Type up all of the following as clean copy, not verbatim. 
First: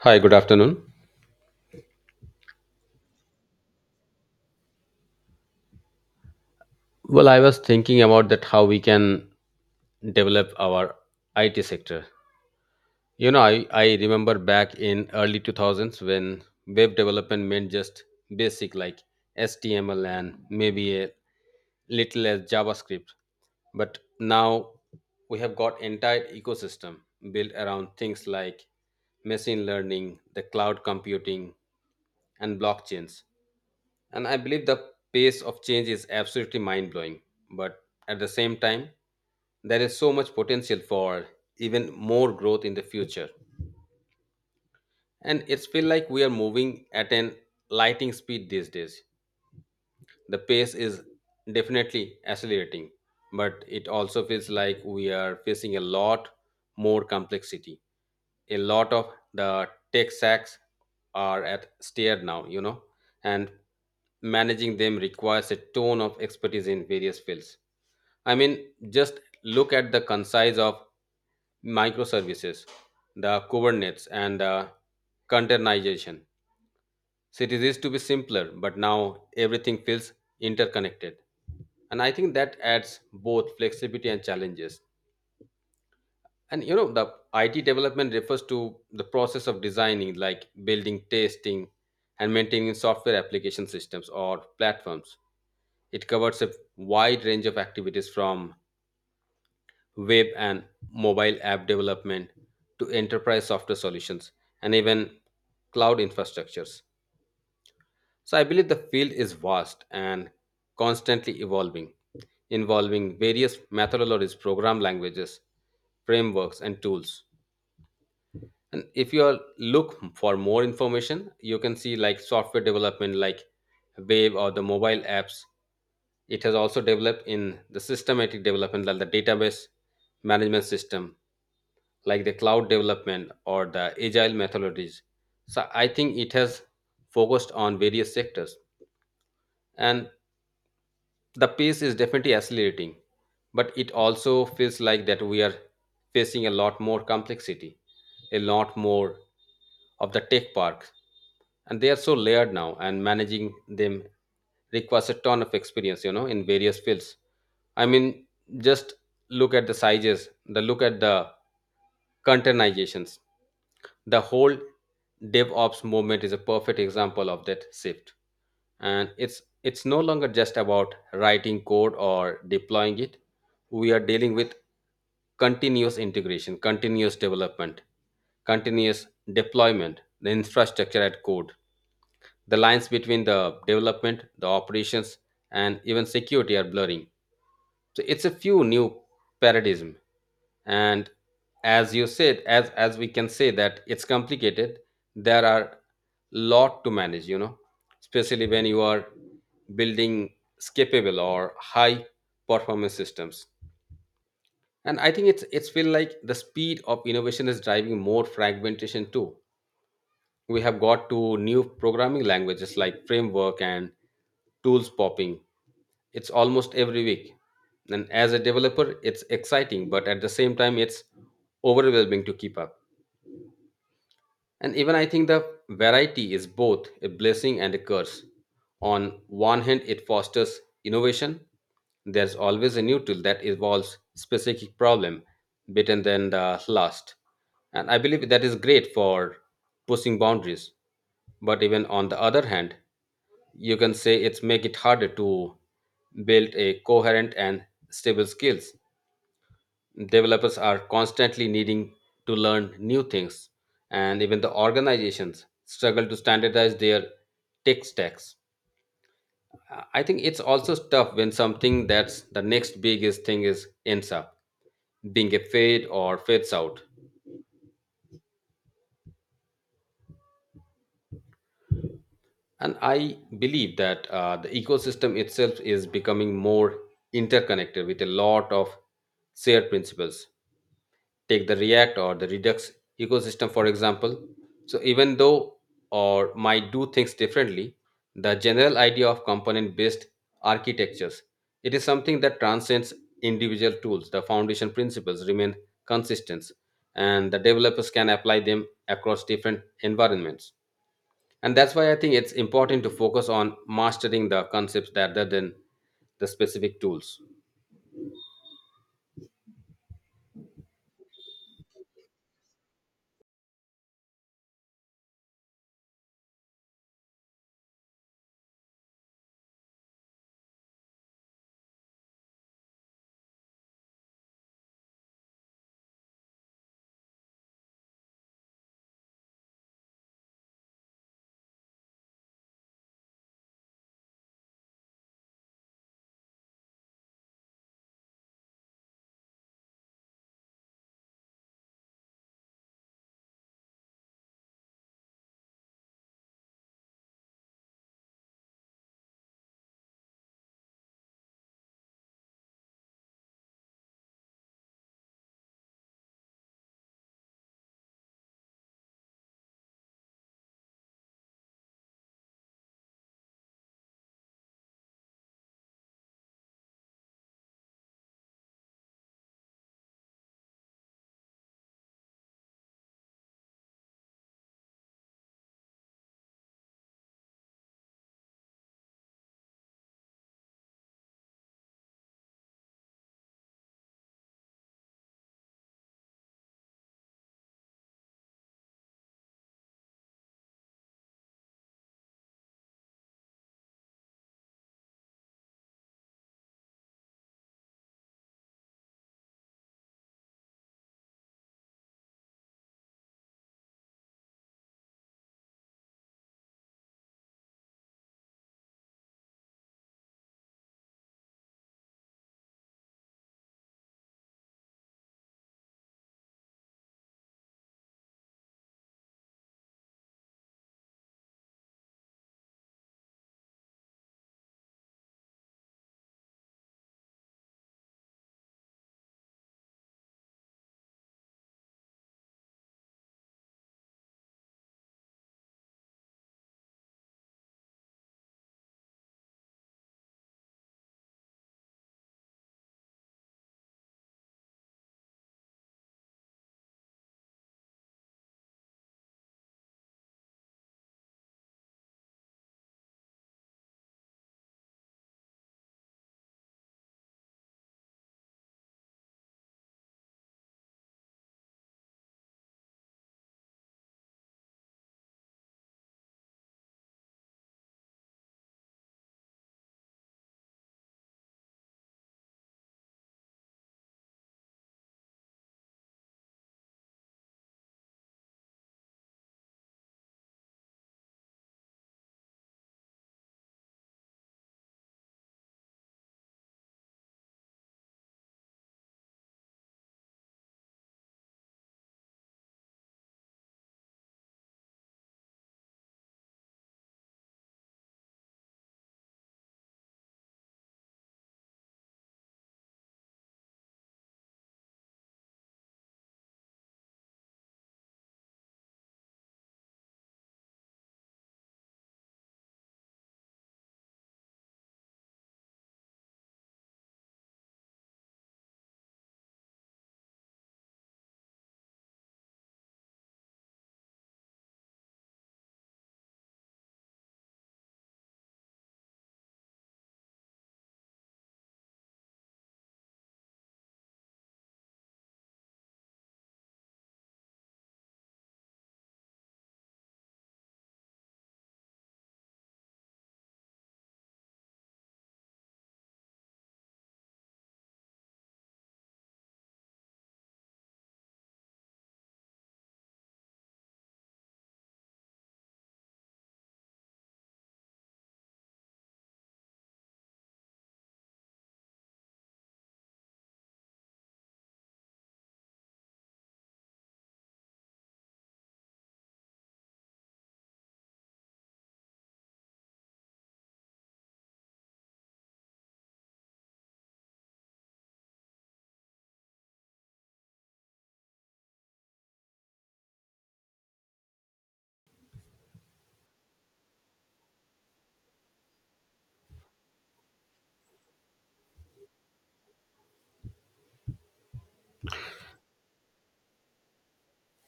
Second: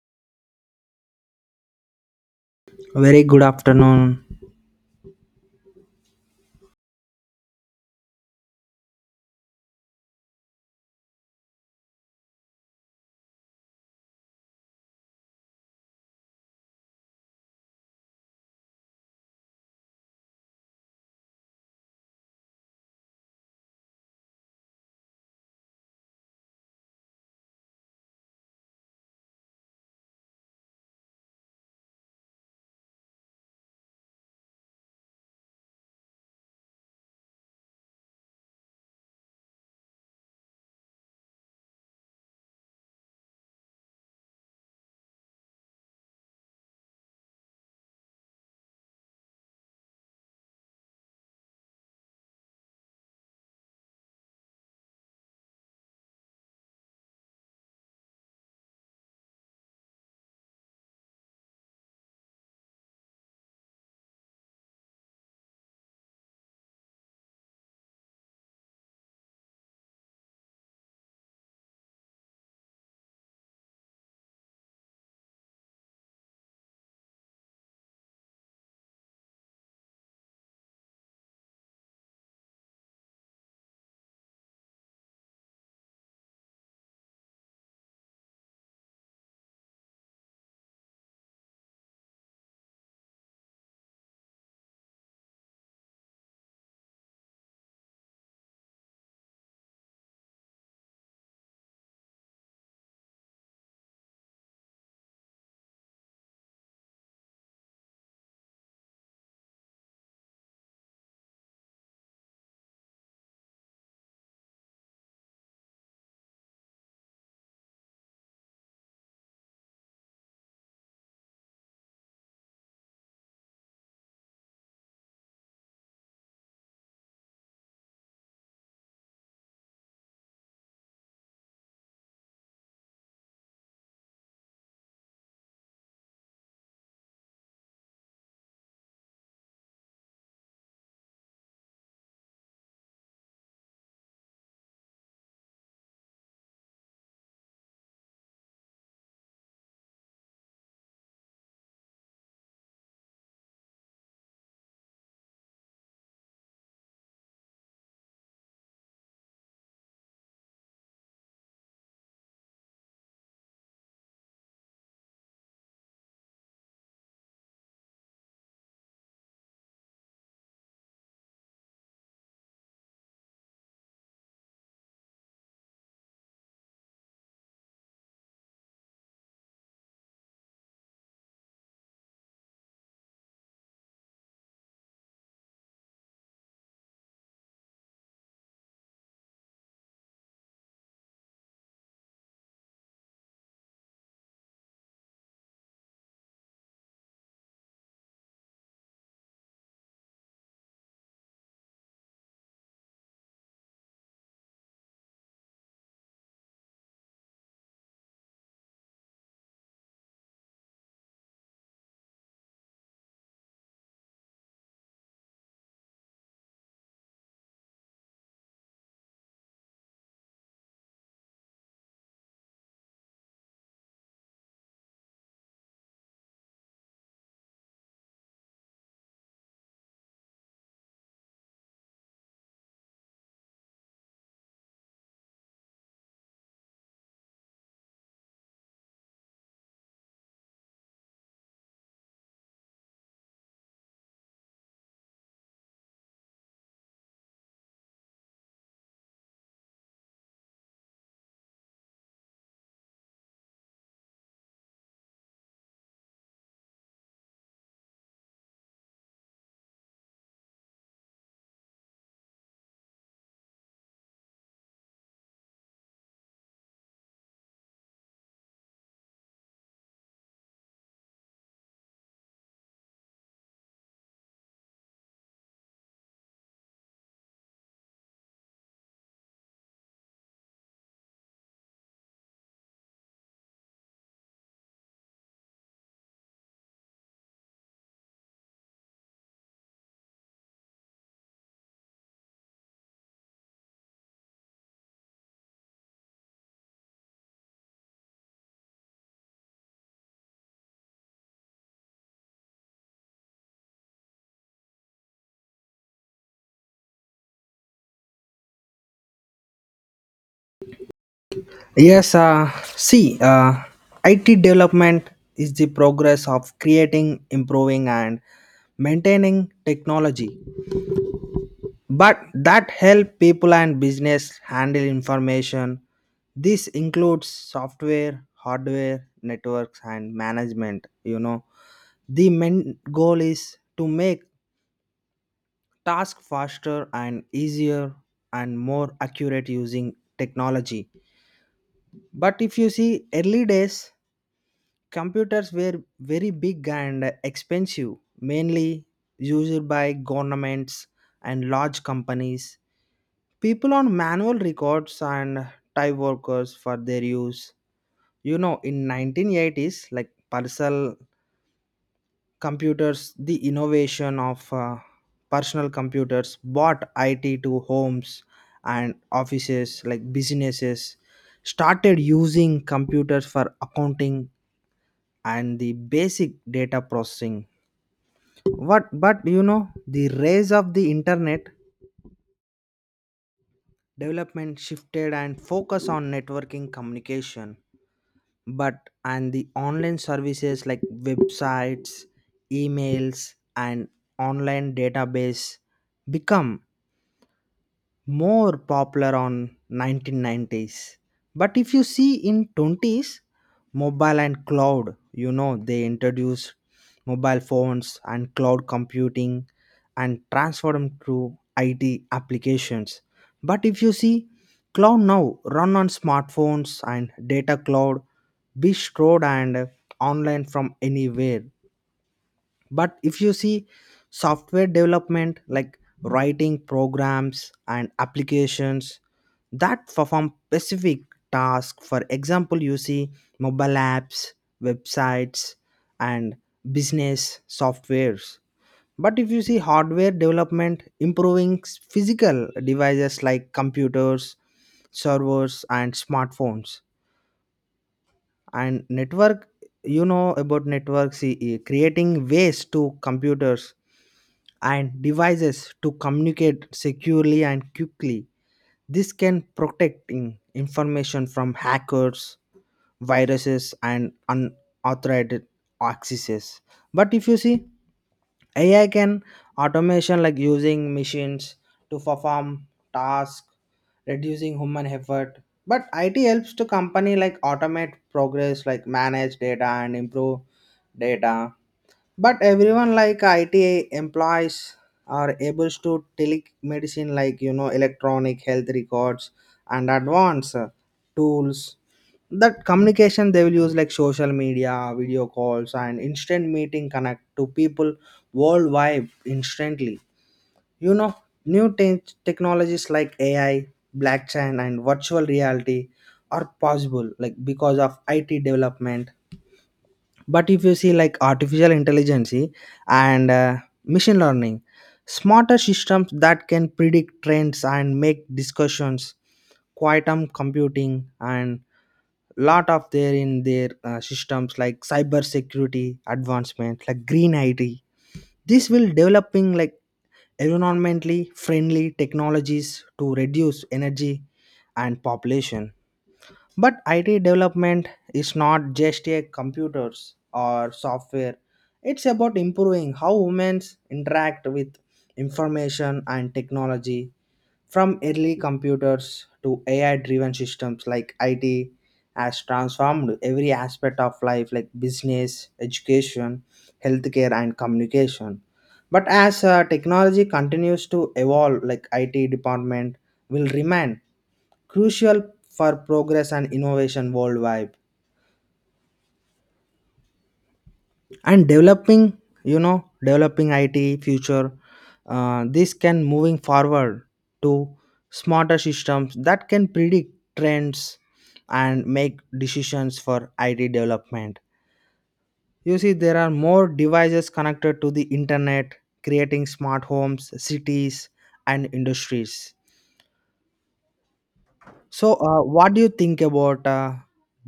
Hi, good afternoon. Very good afternoon. Well, I was thinking about that how we can develop our IT sector. You know, I remember back in early 2000s when web development meant just basic like HTML and maybe a little as JavaScript. But now we have got entire ecosystem built around things like machine learning, the cloud computing, and blockchains. And I believe the pace of change is absolutely mind blowing. But at the same time, there is so much potential for even more growth in the future. And it's feel like we are moving at an lightning speed these days. The pace is definitely accelerating, but it also feels like we are facing a lot more complexity. A lot of the tech stacks are at steer now, you know, and managing them requires a ton of expertise in various fields. I mean, just look at the concise of microservices, the Kubernetes, and the containerization. Cities used to be simpler, but now everything feels interconnected. And I think that adds both flexibility and challenges. And you know, the IT development refers to the process of designing, like building, testing, and maintaining software application systems or platforms. It covers a wide range of activities from web and mobile app development to enterprise software solutions and even cloud infrastructures. So I believe the field is vast and constantly evolving, involving various methodologies, program languages, frameworks, and tools. And if you are look for more information, you can see like software development, like Wave or the mobile apps. It has also developed in the systematic development, like the database management system, like the cloud development or the agile methodologies. So I think it has focused on various sectors. And the pace is definitely accelerating, but it also feels like that we are facing a lot more complexity, a lot more of the tech parks, and they are so layered now, and managing them requires a ton of experience, you know, in various fields. I mean, just look at the sizes, the look at the containerizations. The whole DevOps movement is a perfect example of that shift. And it's no longer just about writing code or deploying it. We are dealing with continuous integration, continuous development, continuous deployment, the infrastructure at code. The lines between the development, the operations, and even security are blurring. So it's a few new paradigm. And as you said, as we can say that it's complicated, there are lot to manage, you know, especially when you are building scapable or high performance systems. And I think it's feel like the speed of innovation is driving more fragmentation too. We have got to new programming languages like framework and tools popping. It's almost every week. And as a developer, it's exciting, but at the same time, it's overwhelming to keep up. And even I think the variety is both a blessing and a curse. On one hand, it fosters innovation. There's always a new tool that evolves specific problem better than the last. And I believe that is great for pushing boundaries. But even on the other hand, you can say it's make it harder to build a coherent and stable skills. Developers are constantly needing to learn new things, and even the organizations struggle to standardize their tech stacks. I think it's also tough when something that's the next biggest thing is ends up being a fade or fades out. And I believe that the ecosystem itself is becoming more interconnected with a lot of shared principles. Take the react or the redux ecosystem, for example. So even though or might do things differently, the general idea of component based architectures, it is something that transcends individual tools. The foundation principles remain consistent, and the developers can apply them across different environments. And that's why I think it's important to focus on mastering the concepts rather than the specific tools. Yes, see, IT development is the progress of creating, improving, and maintaining technology, but that help people and business handle information. This includes software, hardware, networks, and management. You know, the main goal is to make tasks faster and easier and more accurate using technology. But if you see early days, computers were very big and expensive, mainly used by governments and large companies. People on manual records and type workers for their use. You know, in 1980s, like personal computers, the innovation of personal computers brought IT to homes and offices, like businesses, started using computers for accounting and the basic data processing. What, but you know, the rise of the internet development shifted and focus on networking communication, but and the online services like websites, emails, and online database become more popular on 1990s. But if you see in 20s, mobile and cloud, you know, they introduced mobile phones and cloud computing and transformed to IT applications. But if you see, cloud now run on smartphones and data cloud be stored and online from anywhere. But if you see software development like writing programs and applications that perform specific tasks, for example, you see mobile apps, websites, and business softwares. But if you see hardware development improving physical devices like computers, servers, and smartphones. And network, you know, about networks, creating ways to computers and devices to communicate securely and quickly. This can protect information from hackers, viruses, and unauthorized accesses. But if you see, AI can automation like using machines to perform tasks, reducing human effort. But IT helps to company like automate progress, like manage data and improve data. But everyone like IT employees are able to telemedicine, like you know, electronic health records and advanced tools, that communication they will use like social media, video calls, and instant meeting connect to people worldwide instantly. You know, new technologies like AI, blockchain, and virtual reality are possible like because of IT development. But if you see, like artificial intelligence and machine learning, smarter systems that can predict trends and make discussions, quantum computing, and lot of there in their systems like cyber security advancement, like green IT. This will developing like environmentally friendly technologies to reduce energy and population. But IT development is not just a computers or software. It's about improving how humans interact with information and technology. From early computers to AI driven systems, like IT has transformed every aspect of life like business, education, healthcare, and communication. But as technology continues to evolve, like IT department will remain crucial for progress and innovation worldwide. And developing, you know, developing IT future, this can moving forward to smarter systems that can predict trends and make decisions for IT development. You see, there are more devices connected to the internet, creating smart homes, cities, and industries. So what do you think about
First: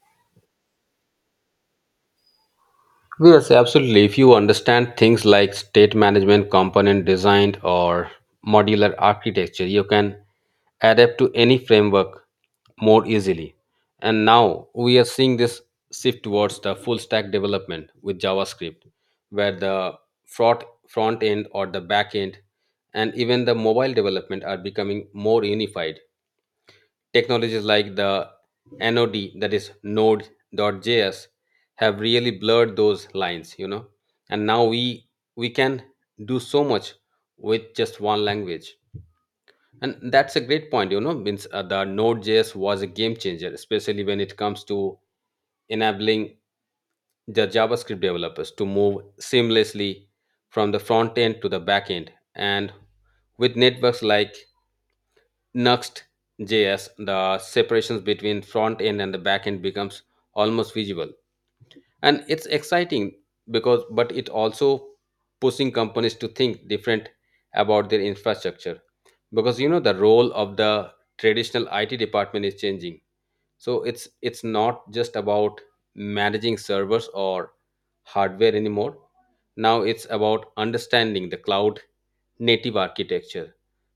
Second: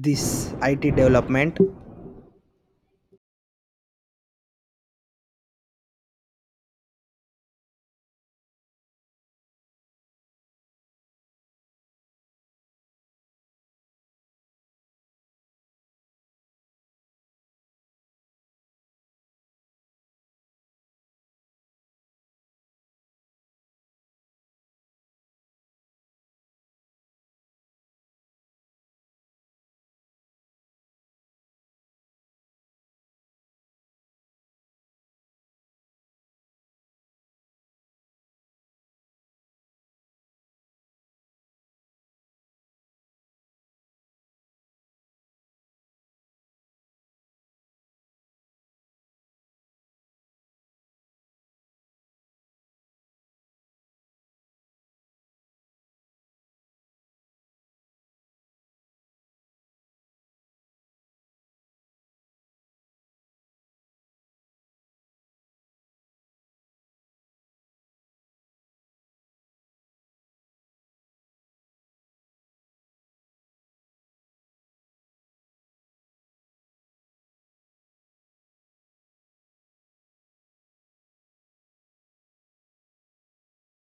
this IT development? Yes, absolutely. If you understand things like state management, component design, or modular architecture, you can adapt to any framework more easily. And now we are seeing this shift towards the full stack development with JavaScript, where the front end or the back end and even the mobile development are becoming more unified. Technologies like the NOD, that is Node.js, have really blurred those lines, you know. And now we can do so much with just one language. And that's a great point, you know. Means the Node.js was a game changer, especially when it comes to enabling the JavaScript developers to move seamlessly from the front end to the back end. And with networks like Next, JS, the separations between front end and the back end becomes almost visible. And it's exciting because, but it also pushing companies to think different about their infrastructure. Because you know, the role of the traditional IT department is changing, so it's not just about managing servers or hardware anymore. Now it's about understanding the cloud native architecture,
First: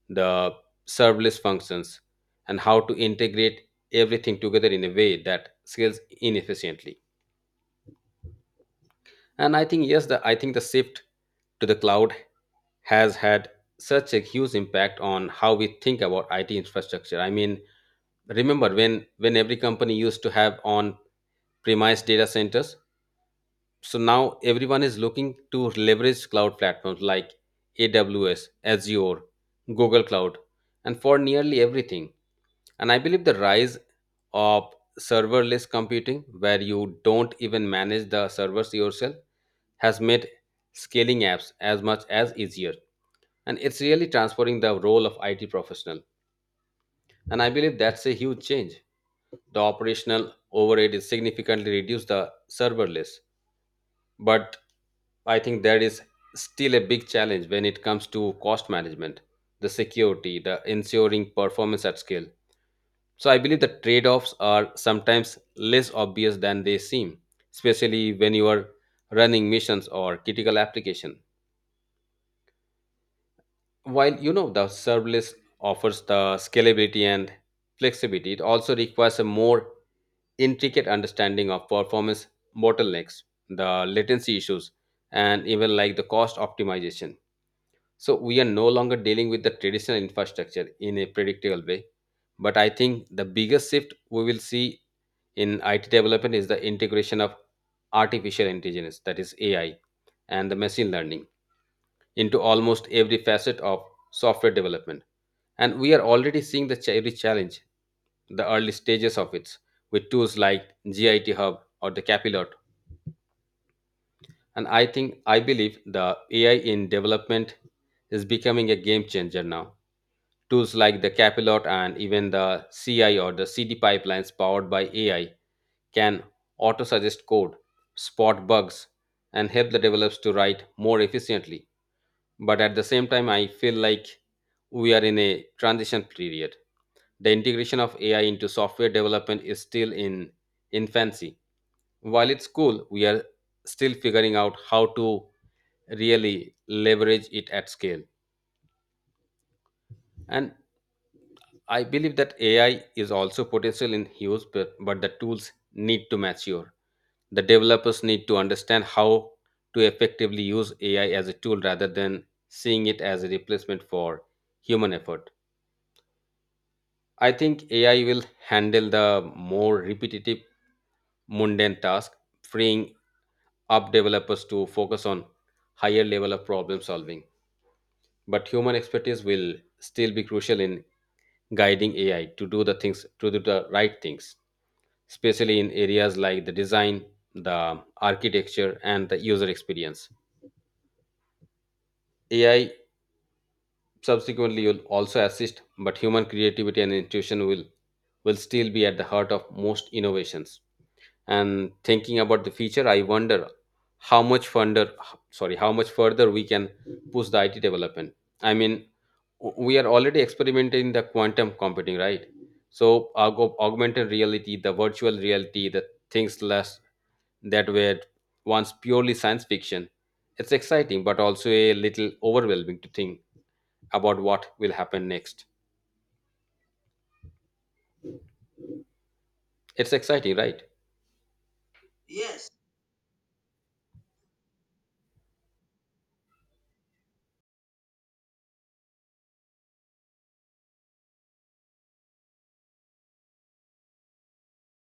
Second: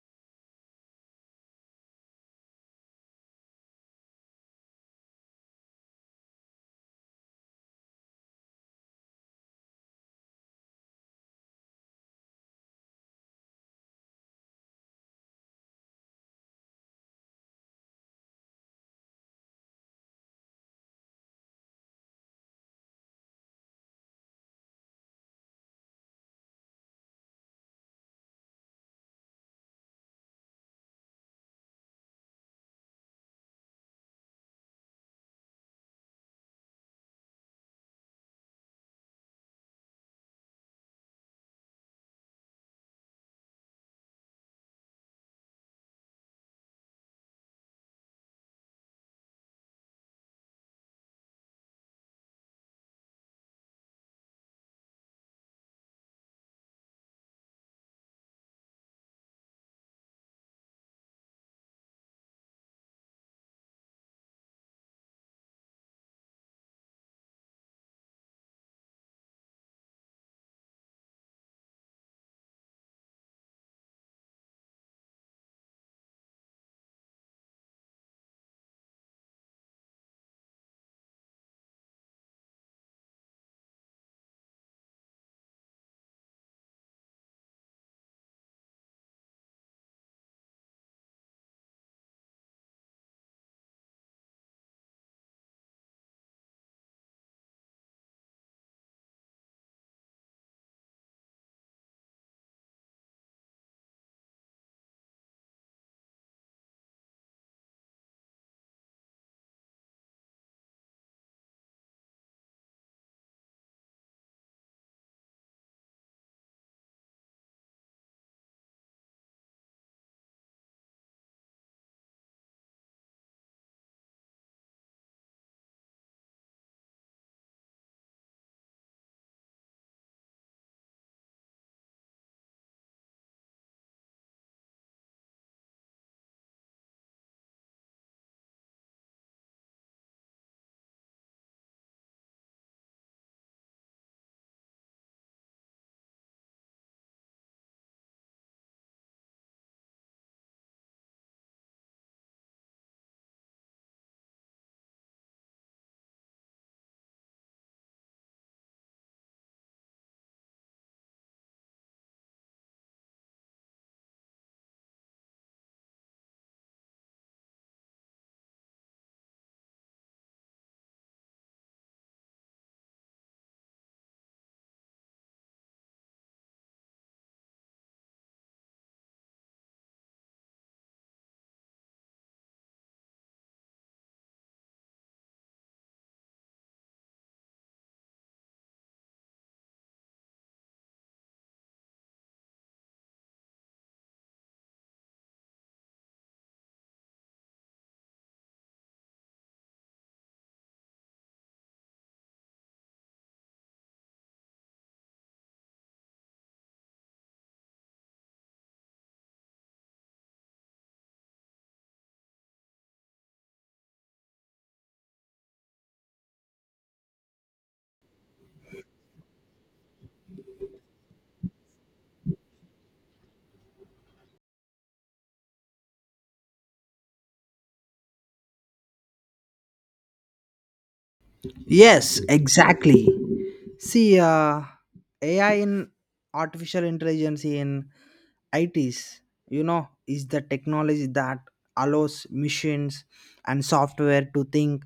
the serverless functions, and how to integrate everything together in a way that scales inefficiently. And I think yes, the I think the shift to the cloud has had such a huge impact on how we think about it infrastructure. I mean, remember when every company used to have on premise data centers. So now everyone is looking to leverage cloud platforms like AWS, Azure, Google Cloud, and for nearly everything. And I believe the rise of serverless computing, where you don't even manage the servers yourself, has made scaling apps as much as easier. And it's really transforming the role of IT professional. And I believe that's a huge change. The operational overhead is significantly reduced the serverless. But I think there is still a big challenge when it comes to cost management, the security, the ensuring performance at scale. So I believe the trade offs are sometimes less obvious than they seem, especially when you are running missions or critical applications. While you know the serverless offers the scalability and flexibility, it also requires a more intricate understanding of performance bottlenecks, the latency issues, and even like the cost optimization. So we are no longer dealing with the traditional infrastructure in a predictable way. But I think the biggest shift we will see in it development is the integration of artificial intelligence, that is AI, and the machine learning into almost every facet of software development. And we are already seeing the every challenge, the early stages of it, with tools like GIT Hub or the Capilot. And I think, I believe the AI in development is becoming a game changer now. Tools like the Capilot and even the CI or the CD pipelines powered by AI can auto suggest code, spot bugs, and help the developers to write more efficiently. But at the same time I feel like we are in a transition period. The integration of AI into software development is still in infancy. While it's cool, we are still figuring out how to really leverage it at scale. And I believe that AI is also potential in use, but the tools need to mature. The developers need to understand how to effectively use AI as a tool rather than seeing it as a replacement for human effort. I think AI will handle the more repetitive, mundane task, freeing up developers to focus on higher level of problem solving. But human expertise will still be crucial in guiding AI to do the things to do the right things, especially in areas like the design, the architecture, and the user experience. AI subsequently will also assist, but human creativity and intuition will still be at the heart of most innovations. And thinking about the future, I wonder how much further, sorry, how much further we can push the it development. I mean, we are already experimenting the quantum computing, right? So augmented reality, the virtual reality, the things less that were once purely science fiction. It's exciting but also a little overwhelming to think about what will happen next. It's exciting, right? Yes, exactly. See, AI in artificial intelligence in ITs, you know, is the technology that allows machines and software to think,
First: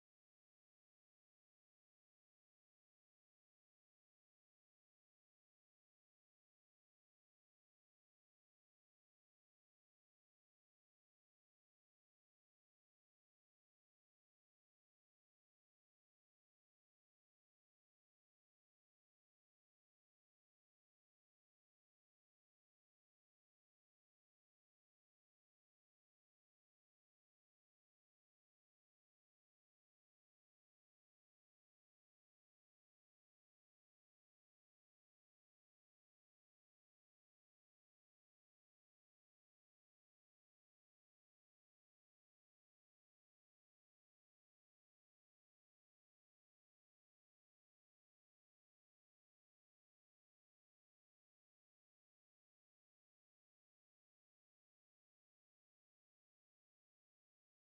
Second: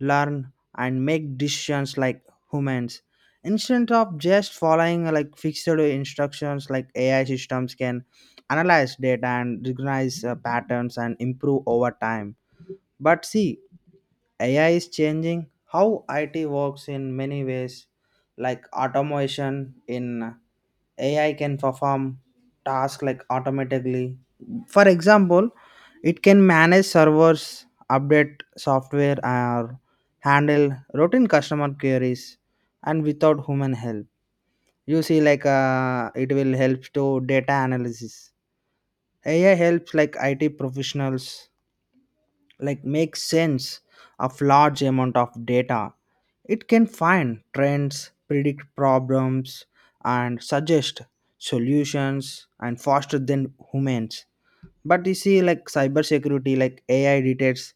learn, and make decisions like humans. Instead of just following like fixed instructions, like AI systems can analyze data and recognize patterns and improve over time. But see, AI is changing how IT works in many ways, like automation in AI can perform tasks like automatically. For example, it can manage servers, update software, or handle routine customer queries, and without human help. You see, like it will help to data analysis. AI helps like IT professionals like make sense of large amount of data. It can find trends, predict problems, and suggest solutions and faster than humans. But you see, like cybersecurity, like AI detects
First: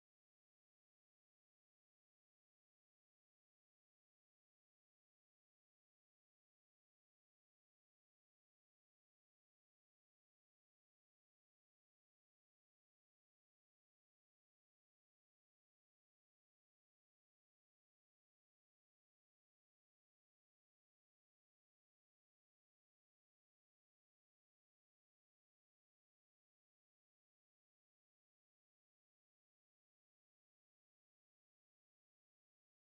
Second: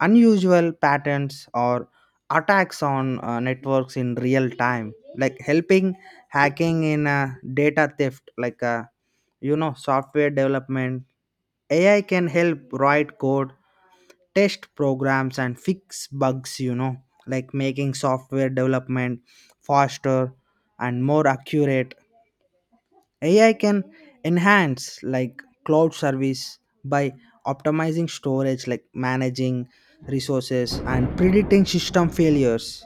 unusual patterns or attacks on networks in real time, like helping hacking in data theft, like you know, software development. AI can help write code, test programs, and fix bugs, you know, like making software development faster and more accurate. AI can enhance like cloud service by optimizing storage, like managing resources and predicting system failures.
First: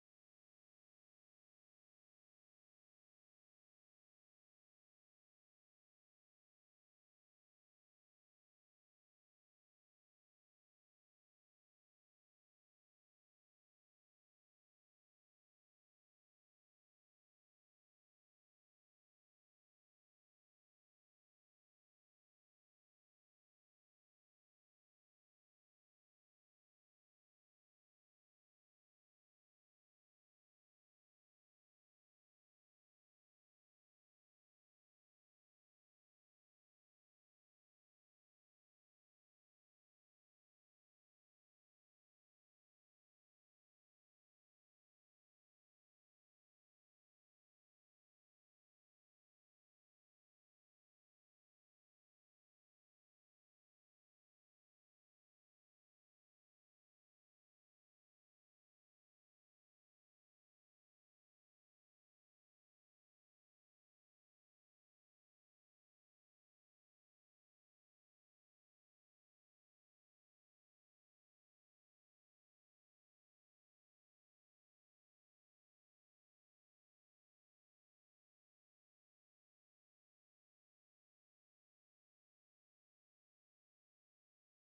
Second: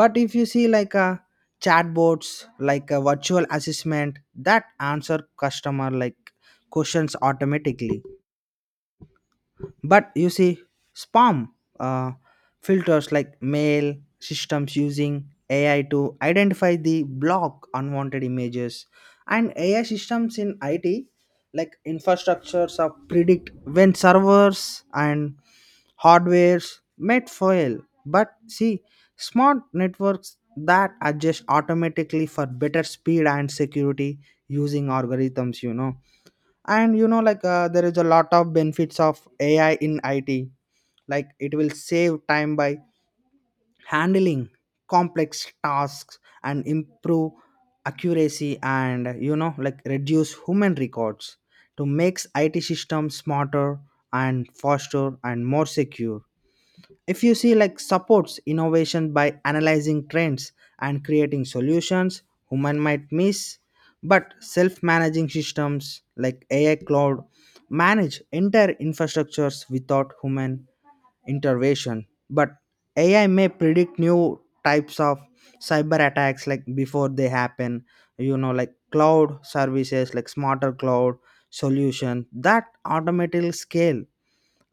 But if you see like a chatbots, like a virtual assessment that answer customer like questions automatically. But you see spam, uh, filters like mail systems using AI to identify the block unwanted images. And AI systems in IT like infrastructures are predict when servers and hardwares might fail. But see, smart networks that adjust automatically for better speed and security using algorithms, you know. And you know, like there is a lot of benefits of AI in IT, like it will save time by handling complex tasks and improve accuracy. And you know, like reduce human records to makes IT systems smarter and faster and more secure. If you see, like supports innovation by analyzing trends and creating solutions human might miss. But self-managing systems like AI cloud manage entire infrastructures without human intervention. But AI may predict new types of cyber attacks like before they happen, you know. Like cloud services, like smarter cloud solution that automatically scale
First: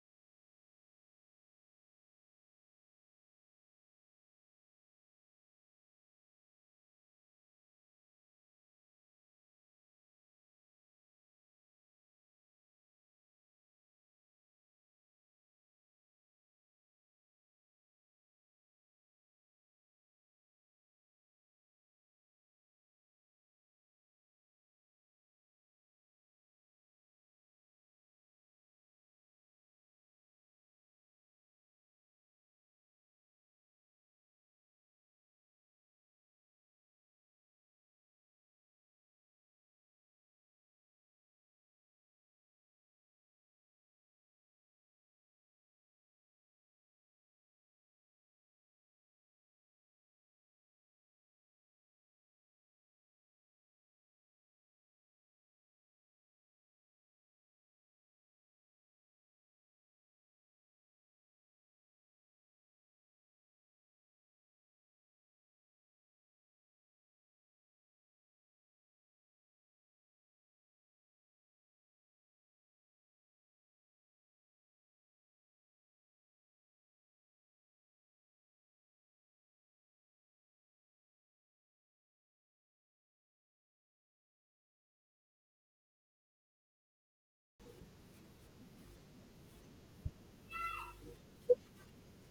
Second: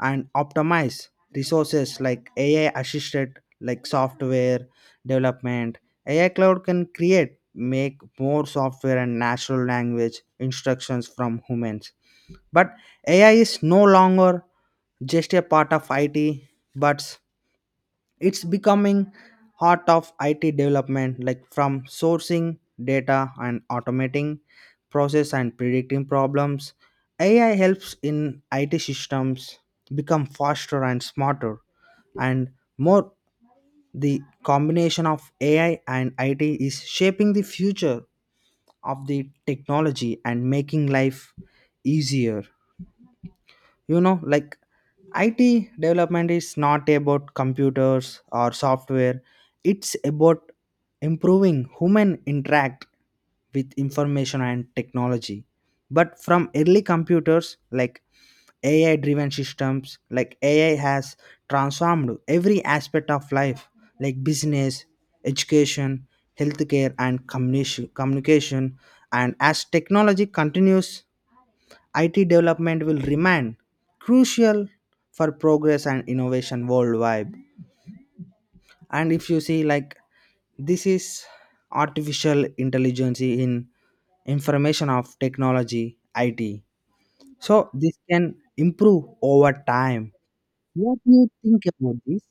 and optimize resources, like AI assisted, like software development. AI cloud can create make more software and natural language instructions from humans. But AI is no longer just a part of IT, but it's becoming heart of IT development, like from sourcing data and automating process and predicting problems. AI helps in IT systems become faster and smarter and more. The combination of AI and IT is shaping the future of the technology and making life easier. You know, like IT development is not about computers or software. It's about improving human interact with information and technology. But from early computers like AI driven systems, like AI has transformed every aspect of life like business, education, healthcare, and communication. And as technology continues, IT development will remain crucial for progress and innovation worldwide. And if you see, like, this is artificial intelligence in information of technology, IT. So this can improve over time. What do you think about this?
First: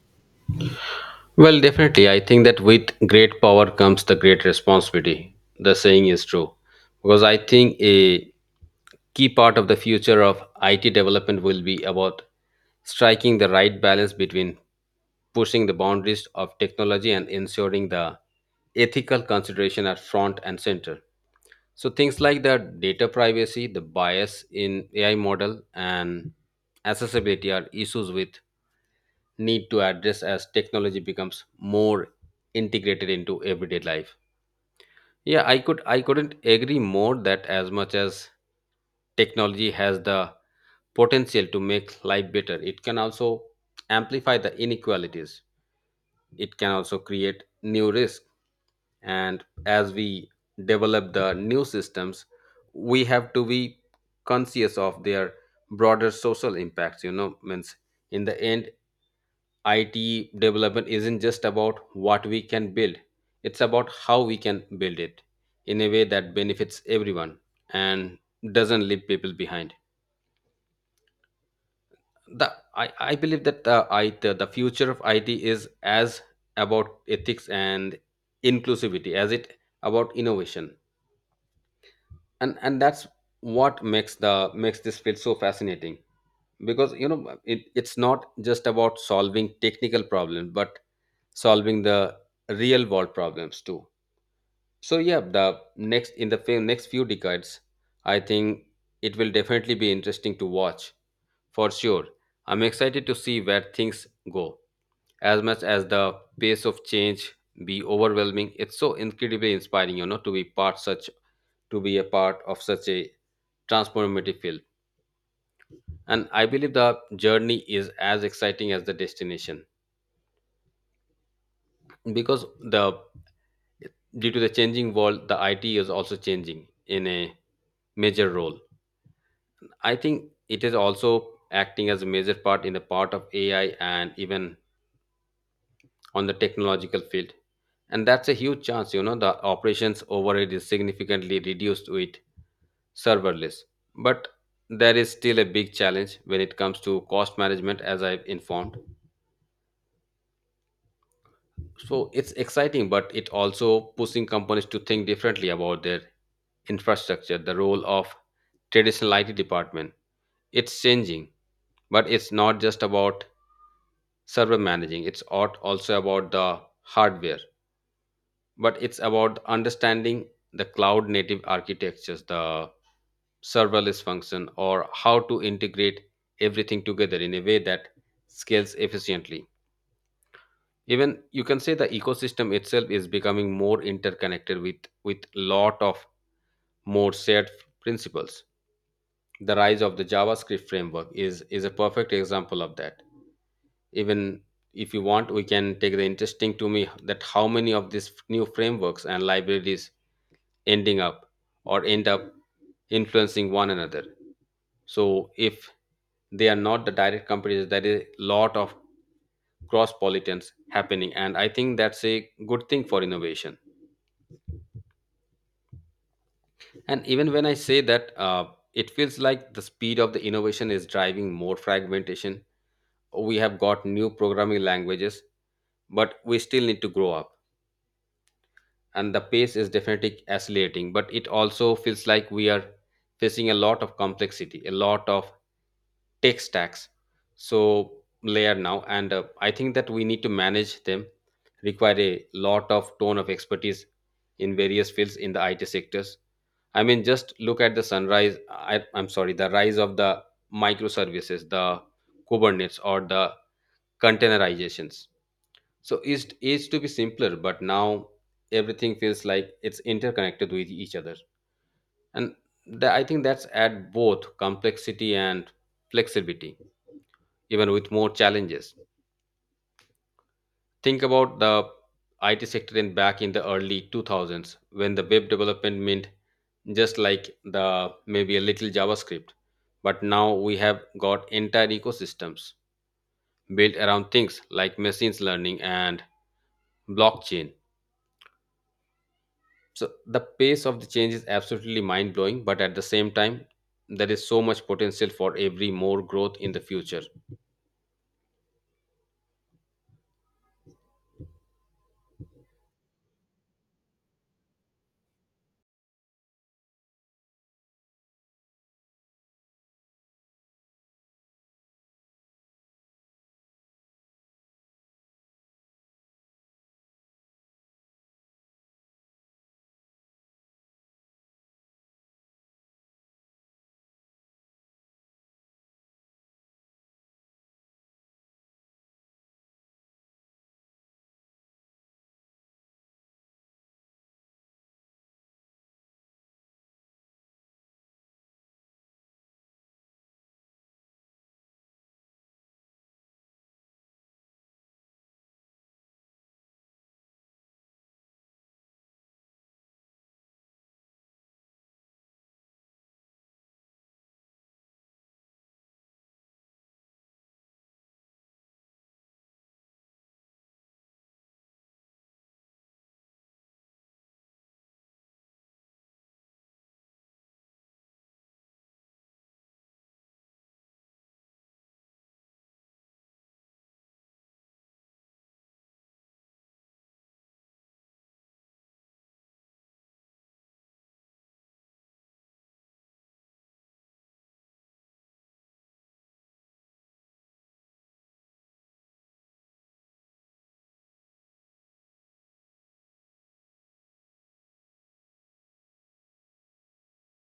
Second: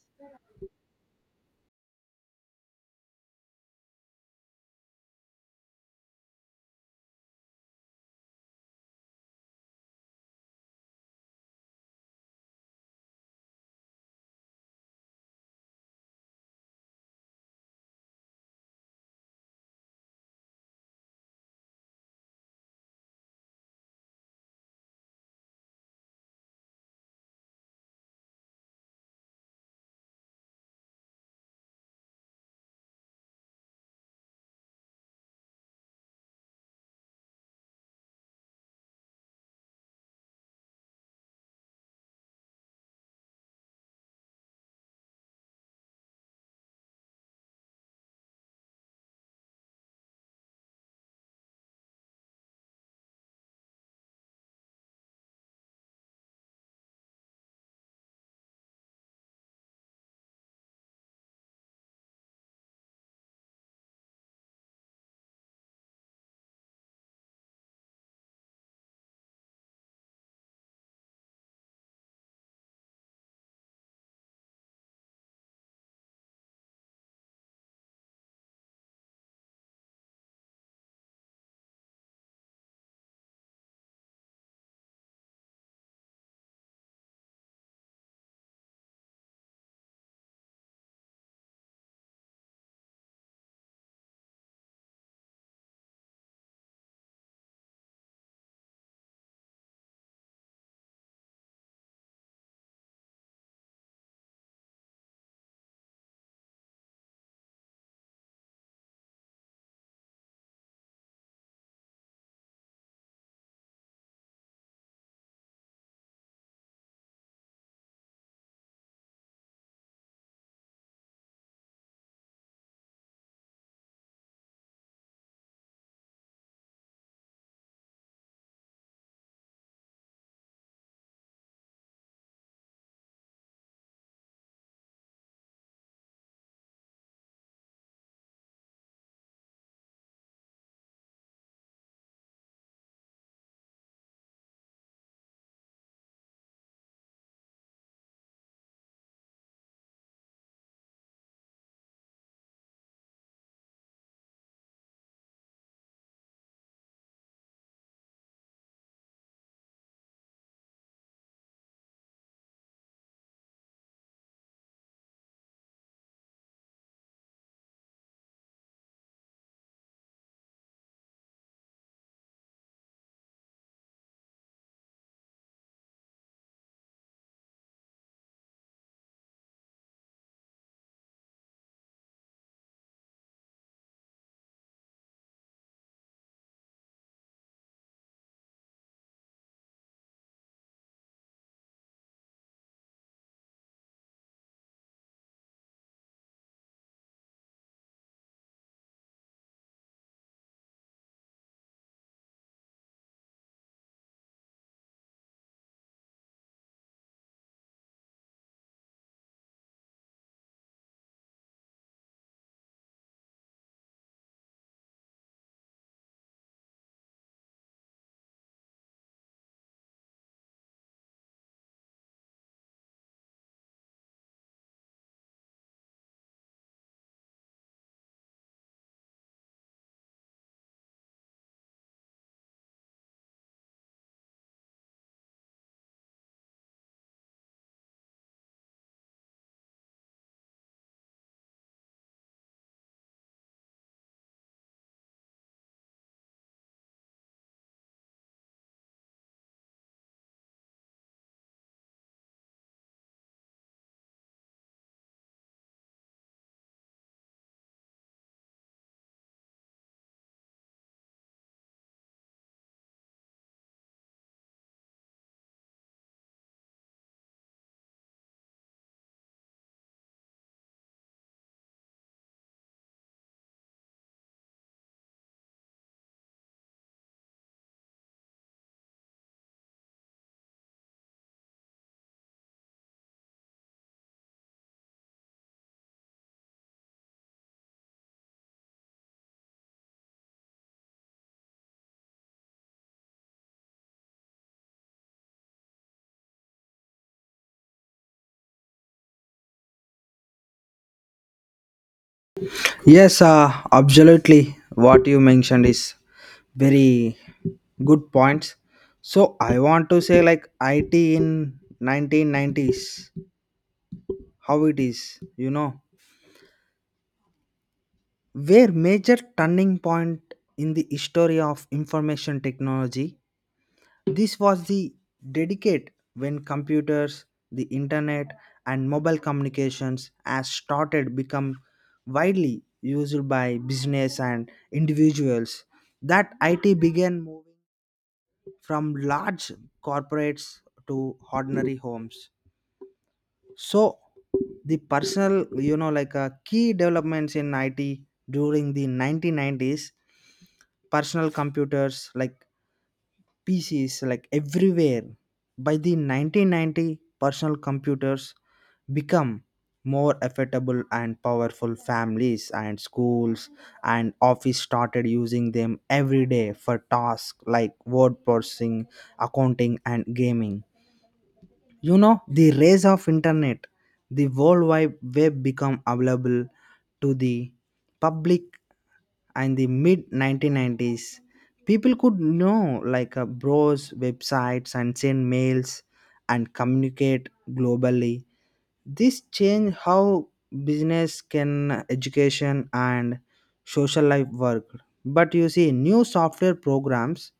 Well, definitely. I think that with great power comes the great responsibility. The saying is true. Because I think a key part of the future of IT development will be about striking the right balance between pushing the boundaries of technology and ensuring the ethical consideration are front and center. So things like the data privacy, the bias in AI model and accessibility are issues with need to address as technology becomes more integrated into everyday life. Yeah, I couldn't agree more that as much as technology has the potential to make life better, it can also amplify the inequalities, it can also create new risk. And as we develop the new systems, we have to be conscious of their broader social impacts, means in the end, IT development isn't just about what we can build, it's about how we can build it in a way that benefits everyone and doesn't leave people behind. I believe that the future of IT is as about ethics and inclusivity as it about innovation. And that's what makes this field so fascinating because it's not just about solving technical problems but solving the real world problems too. So yeah, the next in the fe- next few decades, I think it will definitely be interesting to watch. For sure, I'm excited to see where things go. As much as the pace of change be overwhelming, it's so incredibly inspiring, to be a part of such a transformative field. And I believe the journey is as exciting as the destination. Because the due to the changing world, the IT is also changing in a major role. I think it is also acting as a major part in the part of AI and even on the technological field. And that's a huge chance, you know, the operations overhead is significantly reduced with serverless. But there is still a big challenge when it comes to cost management, as I've informed. So it's exciting, but it also pushing companies to think differently about their infrastructure. The role of traditional IT department, it's changing, but it's not just about server managing, also about the hardware. But it's about understanding the cloud native architectures, the serverless function, or how to integrate everything together in a way that scales efficiently. Even you can say the ecosystem itself is becoming more interconnected with lot of more shared principles. The rise of the JavaScript framework is a perfect example of that. Even if you want we can take the interesting to me that how many of these new frameworks and libraries ending up end up influencing one another. So if they are not the direct companies, there is a lot of cross pollutants happening, and I think that's a good thing for innovation. And even when I say that, it feels like the speed of the innovation is driving more fragmentation. We have got new programming languages but we still need to grow up. And the pace is definitely accelerating, but it also feels like we are facing a lot of complexity, a lot of tech stacks, so layer now. And I think that we need to manage them require a lot of tone of expertise in various fields in the IT sectors. I mean, just look at the sunrise I, I'm sorry the rise of the microservices, the Kubernetes, or the containerizations. So it used to be simpler, but now everything feels like it's interconnected with each other. And I think that's add both complexity and flexibility, even with more challenges. Think about the IT sector in back in the early 2000s when the web development meant just like the maybe a little JavaScript. But now we have got entire ecosystems built around things like machines learning and blockchain. So the pace of the change is absolutely mind blowing, but at the same time, there is so much potential for every more growth in the future. Yes, absolutely. What you mentioned is very good points. So I want to say, like, IT in 1990s, how it is, you know, where major turning point in the history of information technology. This was the dedicate when computers, the internet, and mobile communications has started become widely used by business and individuals. That IT began moving from large corporates to ordinary homes. So the personal, you know, like key developments in IT during the 1990s, personal computers like PCs, like everywhere. By the 1990, personal computers become more affordable and powerful families and schools and office started using them every day for tasks like word processing, accounting, and gaming. You know, the rise of internet, the world wide web become available to the public. And the mid 1990s, people could know, like browse websites and send mails and communicate globally. This change how business can education and social life work. But you see new software programs,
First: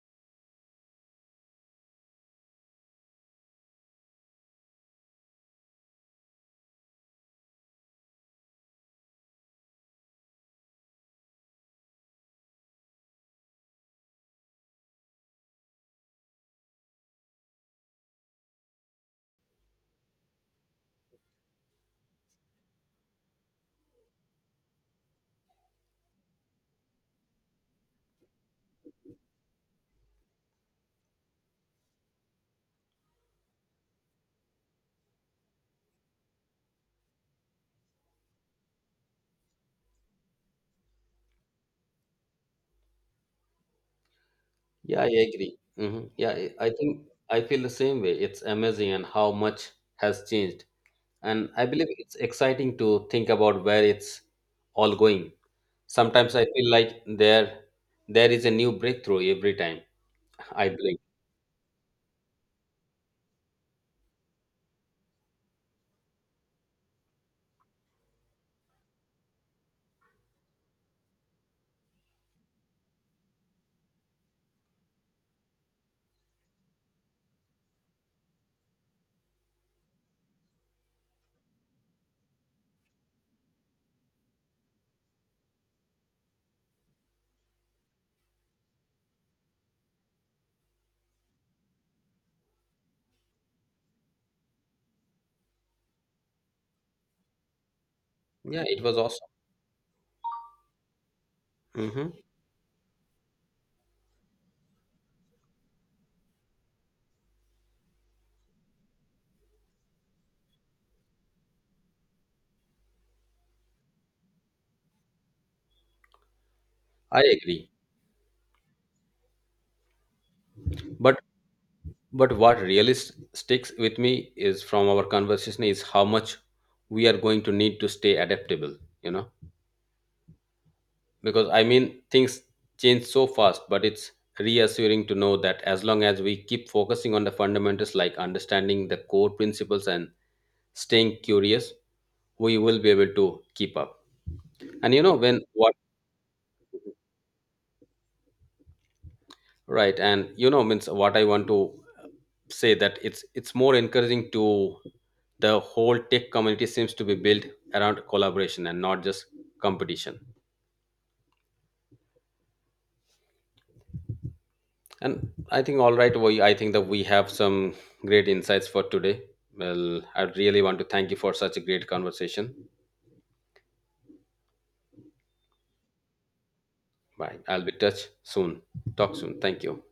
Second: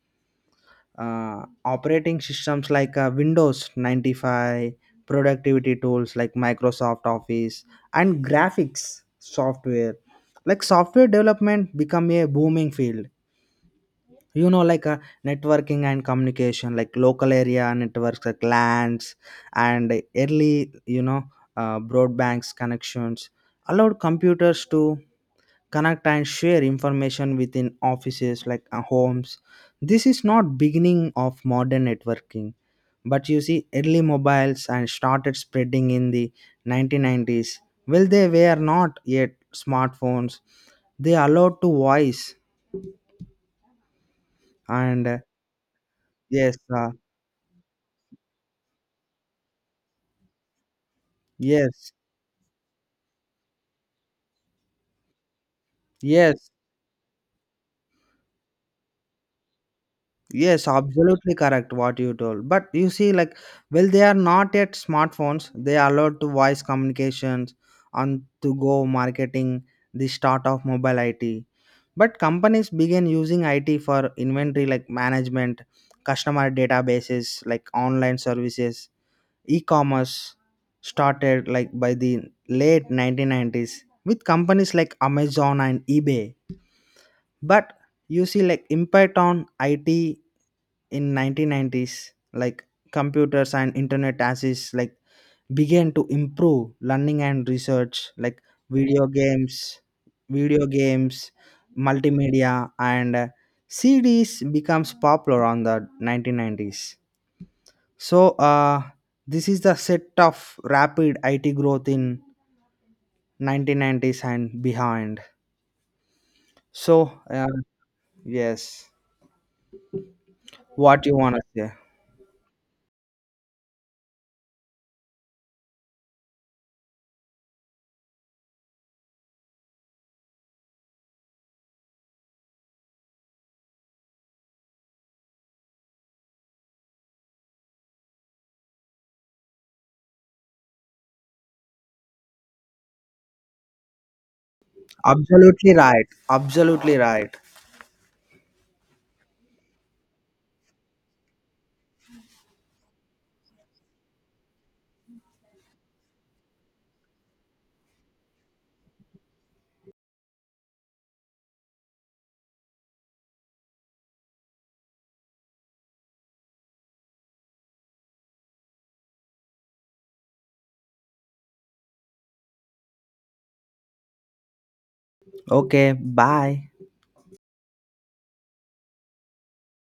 operating systems like Windows 95, productivity tools like Microsoft Office, and graphics software. Like software development become a booming field. You know, like networking and communication, like local area networks, like LANs, and early, you know, broadband connections allowed computers to connect and share information within offices like homes. This is not beginning of modern networking. But you see early mobiles and started spreading in the 1990s. Well, they were not yet smartphones. They allowed to voice Yeah, I and agree. Hmm. Yeah, I yes, I uh, think I feel the same way. It's amazing and how much has changed, and I believe yes, it's exciting to think about where it's all going. Sometimes I yes. feel like there is a new breakthrough every time Yes, I blink. absolutely correct what you told. But you see, like, well, they are not yet smartphones. They are allowed to voice communications and to go marketing, the start of mobile IT. But companies began using IT for inventory, like management, customer databases, like online services, e-commerce started like by the late 1990s with companies like Amazon and eBay. But you see, like, impact on IT in 1990s, like computers and internet access like began to improve learning and research, like Yeah, it was video awesome. games video games Hmm. multimedia, and cds becomes popular on the 1990s. So this is the set of rapid IT growth in 1990s and behind. So I agree. yes, what you But want to say? But what really sticks with me is from our conversation is how much we are going to need to stay adaptable, you know? Because I mean, things change so fast, but it's reassuring to know that as long as we keep focusing on the fundamentals like understanding the core principles and staying curious, we will be able to keep up. And you know, when Absolutely what. right. Absolutely right. Right, and you know, means what I want to say that it's more encouraging to the whole tech community seems to be built around collaboration and not just competition. And I think all right, we I think that we have some great insights for today. Well, I really want to thank you for such a great conversation. Okay. Bye. Bye. I'll be touch soon. Talk soon. Thank you.